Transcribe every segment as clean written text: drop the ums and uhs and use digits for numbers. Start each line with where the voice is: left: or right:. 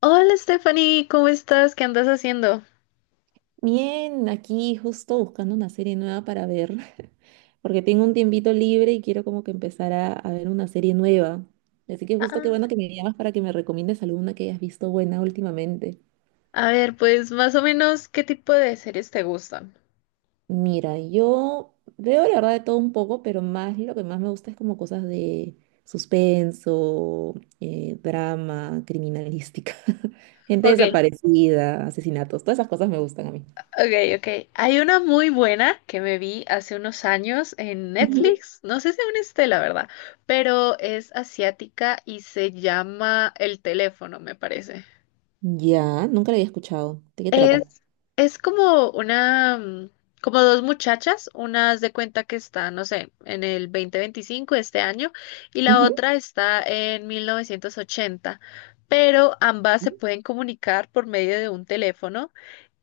left: Hola Stephanie, ¿cómo estás? ¿Qué andas haciendo?
right: Bien, aquí justo buscando una serie nueva para ver, porque tengo un tiempito libre y quiero como que empezar a ver una serie nueva. Así que justo qué
left: Ah,
right: bueno que me llamas para que me recomiendes alguna que hayas visto buena últimamente.
left: a ver, pues más o menos, ¿qué tipo de series te gustan?
right: Mira, yo veo la verdad de todo un poco, pero más lo que más me gusta es como cosas de suspenso, drama, criminalística, gente
left: Ok,
right: desaparecida, asesinatos, todas esas cosas me gustan a mí.
left: ok, ok. Hay una muy buena que me vi hace unos años en
right: Ujú.
left: Netflix. No sé si aún esté, la verdad, pero es asiática y se llama El teléfono, me parece.
right: Ya, nunca la había escuchado. ¿De qué trata?
left: Es, es como una, como dos muchachas, una haz de cuenta que está, no sé, en el 2025 de este año y la otra está en 1980, pero ambas se
right: Ujú.
left: pueden comunicar por medio de un teléfono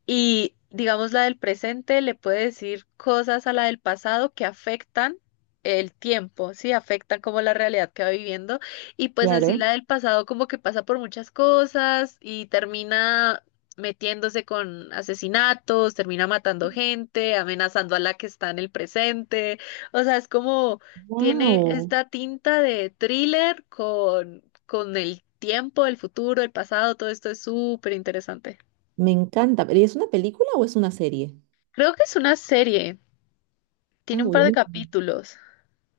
left: y digamos, la del presente le puede decir cosas a la del pasado que afectan el tiempo, sí, afectan como la realidad que va viviendo. Y pues en sí
right: Claro.
left: la del pasado como que pasa por muchas cosas y termina metiéndose con asesinatos, termina matando gente, amenazando a la que está en el presente. O sea, es como tiene
right: Wow,
left: esta tinta de thriller con el tiempo, el futuro, el pasado, todo esto es súper interesante.
right: me encanta. ¿Pero es una película o es una serie?
left: Creo que es una serie.
right: Ah,
left: Tiene un par de
right: buenísimo.
left: capítulos.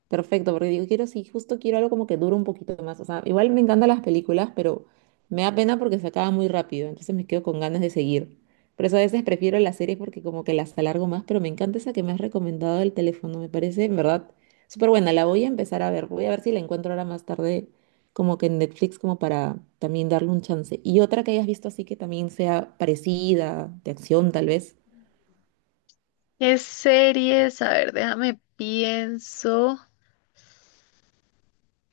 right: Perfecto, porque digo, quiero, sí, justo quiero algo como que dure un poquito más. O sea, igual me encantan las películas, pero me da pena porque se acaba muy rápido, entonces me quedo con ganas de seguir. Por eso a veces prefiero las series porque como que las alargo más, pero me encanta esa que me has recomendado del teléfono, me parece, en verdad, súper buena. La voy a empezar a ver, voy a ver si la encuentro ahora más tarde, como que en Netflix, como para también darle un chance. Y otra que hayas visto así que también sea parecida, de acción tal vez.
left: ¿Qué series? A ver, déjame pienso.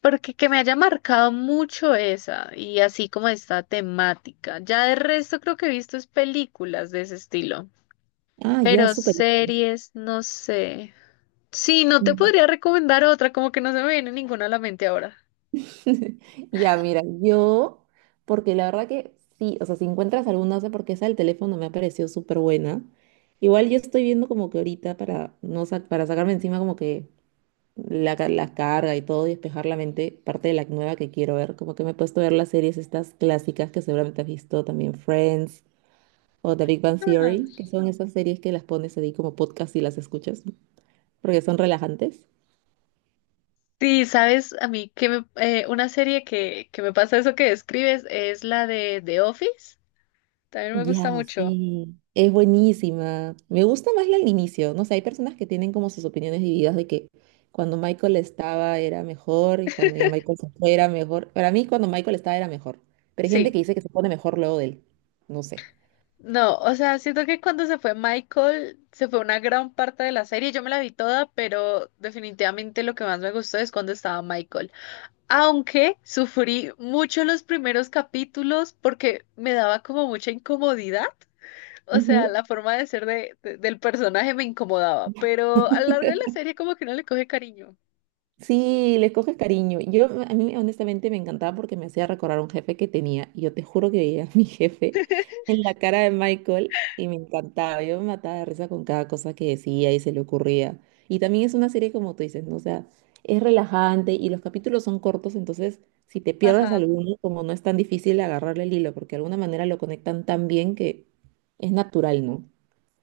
left: Porque que me haya marcado mucho esa y así como esta temática. Ya de resto creo que he visto es películas de ese estilo.
right: Ah, ya,
left: Pero
right: súper.
left: series, no sé. Sí, no te podría recomendar otra, como que no se me viene ninguna a la mente ahora.
right: Ya, mira, yo, porque la verdad que sí, o sea, si encuentras alguna, no sé por qué esa del teléfono me ha parecido súper buena. Igual yo estoy viendo como que ahorita para, no, para sacarme encima como que la, la carga y todo y despejar la mente, parte de la nueva que quiero ver, como que me he puesto a ver las series estas clásicas que seguramente has visto también, Friends o The Big Bang Theory,
left: Ah.
right: que son esas series que las pones ahí como podcast y las escuchas, porque son relajantes.
left: Sí, sabes, a mí que me- una serie que me pasa eso que describes es la de The Office. También me
right: Ya,
left: gusta mucho.
right: sí. Es buenísima. Me gusta más la al inicio. No sé, hay personas que tienen como sus opiniones divididas de que cuando Michael estaba era mejor y cuando ya Michael se fue era mejor. Para mí, cuando Michael estaba era mejor. Pero hay
left: Sí.
right: gente que dice que se pone mejor luego de él. No sé.
left: No, o sea, siento que cuando se fue Michael, se fue una gran parte de la serie. Yo me la vi toda, pero definitivamente lo que más me gustó es cuando estaba Michael. Aunque sufrí mucho los primeros capítulos porque me daba como mucha incomodidad. O sea, la forma de ser del personaje me incomodaba, pero a lo largo de la serie como que no le coge cariño.
right: Sí, les coges cariño. Yo, a mí honestamente me encantaba porque me hacía recordar a un jefe que tenía. Y yo te juro que veía a mi jefe en la cara de Michael y me encantaba. Yo me mataba de risa con cada cosa que decía y se le ocurría. Y también es una serie como tú dices, ¿no? O sea, es relajante y los capítulos son cortos, entonces si te pierdes
left: Ajá.
right: alguno, como no es tan difícil agarrarle el hilo, porque de alguna manera lo conectan tan bien que es natural, ¿no?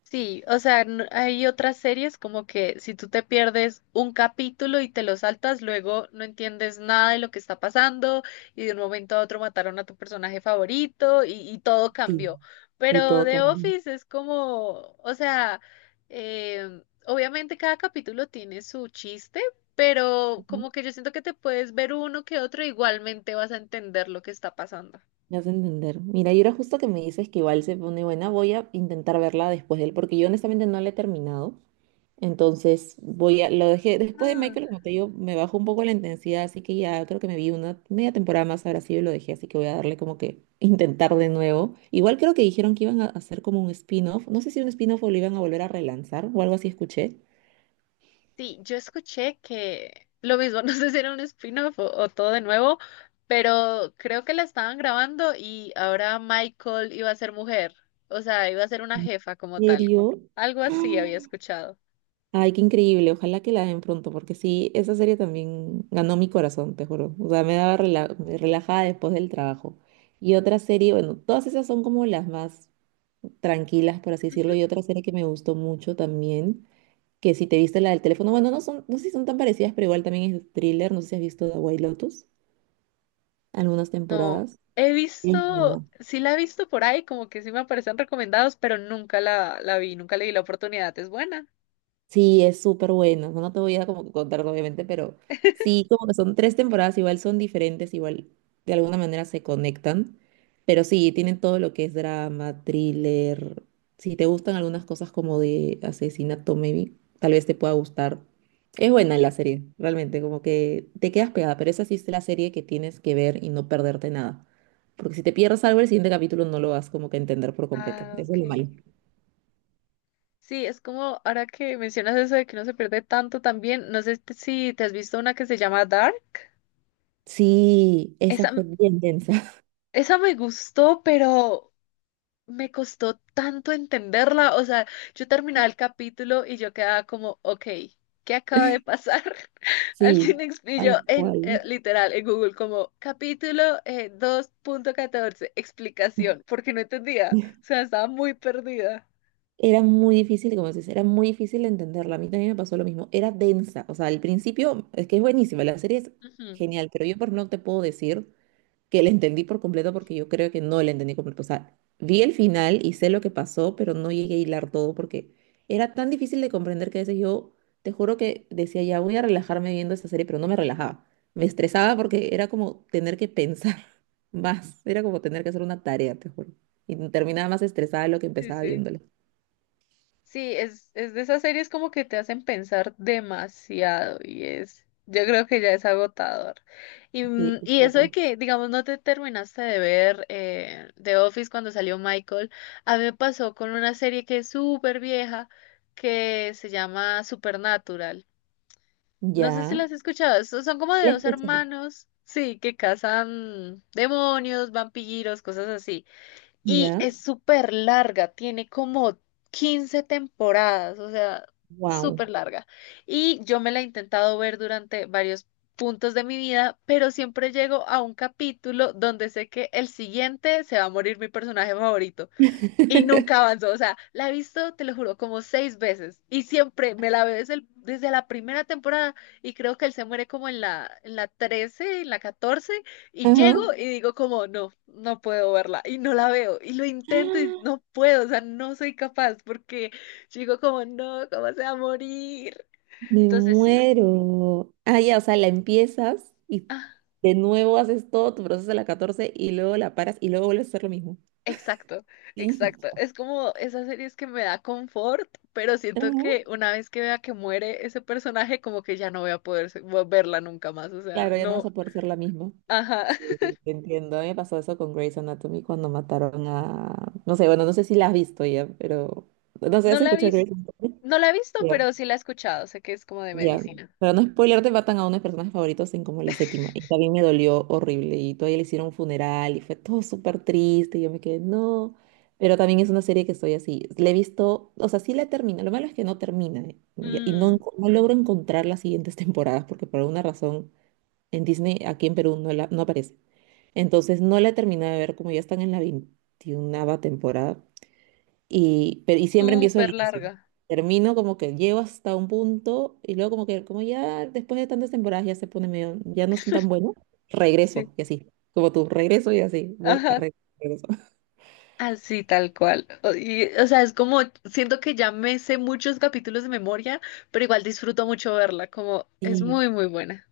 left: Hay otras series como que si tú te pierdes un capítulo y te lo saltas, luego no entiendes nada de lo que está pasando y de un momento a otro mataron a tu personaje favorito y todo
right: Sí.
left: cambió.
right: Y
left: Pero
right: todo
left: The
right: también.
left: Office es como, o sea, obviamente cada capítulo tiene su chiste, pero como que yo siento que te puedes ver uno que otro, igualmente vas a entender lo que está pasando.
right: Me hace entender. Mira, y ahora justo que me dices que igual se pone buena, voy a intentar verla después de él, porque yo honestamente no la he terminado. Entonces, voy a, lo dejé, después de Michael, como te digo, me bajó un poco la intensidad, así que ya creo que me vi una media temporada más ahora sí y lo dejé, así que voy a darle como que intentar de nuevo. Igual creo que dijeron que iban a hacer como un spin-off, no sé si un spin-off o lo iban a volver a relanzar o algo así escuché.
left: Sí, yo escuché que lo mismo, no sé si era un spin-off o todo de nuevo, pero creo que la estaban grabando y ahora Michael iba a ser mujer, o sea, iba a ser una jefa como
right: ¿En
left: tal.
right: serio?
left: Algo así había escuchado.
right: Ay, qué increíble. Ojalá que la den pronto, porque sí, esa serie también ganó mi corazón, te juro. O sea, me daba relajada después del trabajo. Y otra serie, bueno, todas esas son como las más tranquilas, por así decirlo.
left: Ujú.
right: Y otra serie que me gustó mucho también, que si te viste la del teléfono, bueno, no son, no sé si son tan parecidas, pero igual también es thriller. No sé si has visto The White Lotus, algunas
left: No,
right: temporadas.
left: he
right: Sí.
left: visto, sí la he visto por ahí, como que sí me aparecen recomendados, pero nunca la vi, nunca le di la oportunidad. Es buena.
right: Sí, es súper bueno. No te voy a como que contar, obviamente, pero sí, como que son tres temporadas, igual son diferentes, igual de alguna manera se conectan. Pero sí, tienen todo lo que es drama, thriller. Si te gustan algunas cosas como de asesinato, maybe, tal vez te pueda gustar. Es buena la serie, realmente, como que te quedas pegada, pero esa sí es la serie que tienes que ver y no perderte nada. Porque si te pierdes algo, el siguiente capítulo no lo vas como que a entender por completo.
left: Ah,
right: Eso es lo malo.
left: ok. Sí, es como ahora que mencionas eso de que no se pierde tanto también, no sé si te has visto una que se llama Dark.
right: Sí, esa
left: Esa,
right: fue bien densa.
left: Esa me gustó, pero me costó tanto entenderla. O sea, yo terminaba el capítulo y yo quedaba como, ok, ¿qué acaba de pasar?
right: Sí,
left: Alguien explicó
right: tal
left: en,
right: cual.
left: literal, en Google, como capítulo 2.14 explicación, porque no entendía. O sea, estaba muy perdida.
right: Era muy difícil, como dices, era muy difícil entenderla. A mí también me pasó lo mismo. Era densa. O sea, al principio es que es buenísima, la serie es
left: Ujú.
right: genial, pero yo por no te puedo decir que la entendí por completo porque yo creo que no la entendí completo. O sea, vi el final y sé lo que pasó, pero no llegué a hilar todo porque era tan difícil de comprender que a veces yo, te juro que decía, ya voy a relajarme viendo esta serie, pero no me relajaba. Me estresaba porque era como tener que pensar más, era como tener que hacer una tarea, te juro. Y terminaba más estresada de lo que
left: Sí,
right: empezaba
left: sí.
right: viéndola.
left: Sí, es de esas series como que te hacen pensar demasiado y es, yo creo que ya es agotador. Y,
right: Sí, y
left: y
right: todo
left: eso de
right: tal.
left: que, digamos, no te terminaste de ver The Office cuando salió Michael, a mí me pasó con una serie que es súper vieja que se llama Supernatural. No sé si
right: Ya.
left: las has escuchado, son como de
right: La
left: dos
right: escuché.
left: hermanos, sí, que cazan demonios, vampiros, cosas así. Y
right: Ya.
left: es súper larga, tiene como 15 temporadas, o sea,
right: Wow.
left: súper larga. Y yo me la he intentado ver durante varios puntos de mi vida, pero siempre llego a un capítulo donde sé que el siguiente se va a morir mi personaje favorito. Y nunca avanzó, o sea, la he visto, te lo juro, como 6 veces y siempre me la veo desde la primera temporada y creo que él se muere como en la 13 en la 14 y
right: Ajá.
left: llego y digo como, no, no puedo verla y no la veo y lo intento y no puedo, o sea, no soy capaz porque digo como, no, ¿cómo se va a morir?
right: Me
left: Entonces sí.
right: muero. Ah, ya, o sea, la empiezas y
left: Ah.
right: de nuevo haces todo tu proceso de la 14 y luego la paras y luego vuelves a hacer lo mismo.
left: Exacto,
right: Sí,
left: exacto. Es como esas series que me da confort, pero siento
right: Ujú.
left: que una vez que vea que muere ese personaje, como que ya no voy a poder verla nunca más. O sea,
right: Claro, ya no vas
left: no,
right: a poder ser la misma.
left: ajá.
right: Sí, te entiendo. A mí me pasó eso con Grey's Anatomy cuando mataron a, no sé, bueno, no sé si la has visto ya, pero, no sé,
left: No
right: ¿has
left: la he
right: escuchado
left: visto,
right: Grey's Anatomy?
left: no la he visto, pero sí la he escuchado. Sé que es como de
right: Ya,
left: medicina.
right: para no spoilearte, matan a uno de mis personajes favoritos en como la séptima. Y también me dolió horrible. Y todavía le hicieron un funeral y fue todo súper triste. Y yo me quedé, no. Pero también es una serie que estoy así. Le he visto, o sea, sí la termina. Lo malo es que no termina. Y no,
left: Mmm,
right: no logro encontrar las siguientes temporadas porque por alguna razón en Disney, aquí en Perú, no, la, no aparece. Entonces no la he terminado de ver como ya están en la 21 temporada. Y, pero, y siempre empiezo del
left: súper
right: inicio.
left: larga.
right: Termino como que llego hasta un punto y luego como que como ya después de tantas temporadas ya se pone medio, ya no están tan bueno,
left: Sí.
right: regreso y así, como tú, regreso y así, voy a
left: Ajá.
right: regreso.
left: Así tal cual. O sea, es como, siento que ya me sé muchos capítulos de memoria, pero igual disfruto mucho verla, como es
right: Y,
left: muy, muy buena.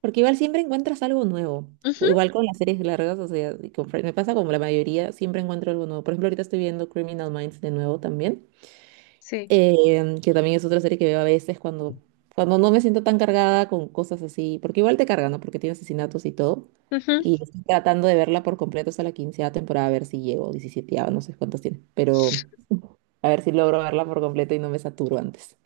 right: porque igual siempre encuentras algo nuevo.
left: Ujú.
right: Igual con las series largas, o sea, y con Friends, me pasa como la mayoría, siempre encuentro algo nuevo. Por ejemplo, ahorita estoy viendo Criminal Minds de nuevo también.
left: Sí.
right: Que también es otra serie que veo a veces cuando no me siento tan cargada con cosas así, porque igual te cargan, ¿no? Porque tiene asesinatos y todo.
left: Ujú.
right: Y estoy tratando de verla por completo hasta la quinceava temporada, a ver si llego, 17 no sé cuántos tiene, pero a ver si logro verla por completo y no me saturo antes.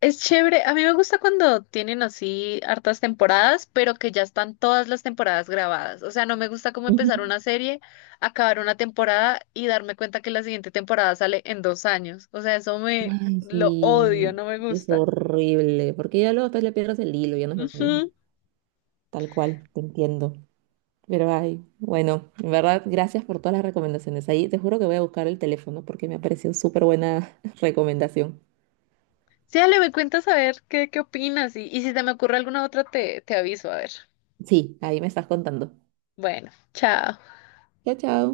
left: Es chévere, a mí me gusta cuando tienen así hartas temporadas, pero que ya están todas las temporadas grabadas. O sea, no me gusta como
right: Ujú.
left: empezar una serie, acabar una temporada y darme cuenta que la siguiente temporada sale en 2 años. O sea, eso me
right: Ay,
left: lo odio,
right: sí,
left: no me
right: es
left: gusta.
right: horrible, porque ya luego después le pierdes el hilo, ya no es lo mismo.
left: Ujú.
right: Tal cual, te entiendo. Pero ay, bueno, en verdad, gracias por todas las recomendaciones. Ahí te juro que voy a buscar el teléfono porque me ha parecido súper buena recomendación.
left: Sí, dale, me cuentas a ver qué opinas y si te me ocurre alguna otra te aviso, a ver.
right: Sí, ahí me estás contando.
left: Bueno, chao.
right: Chao, chao.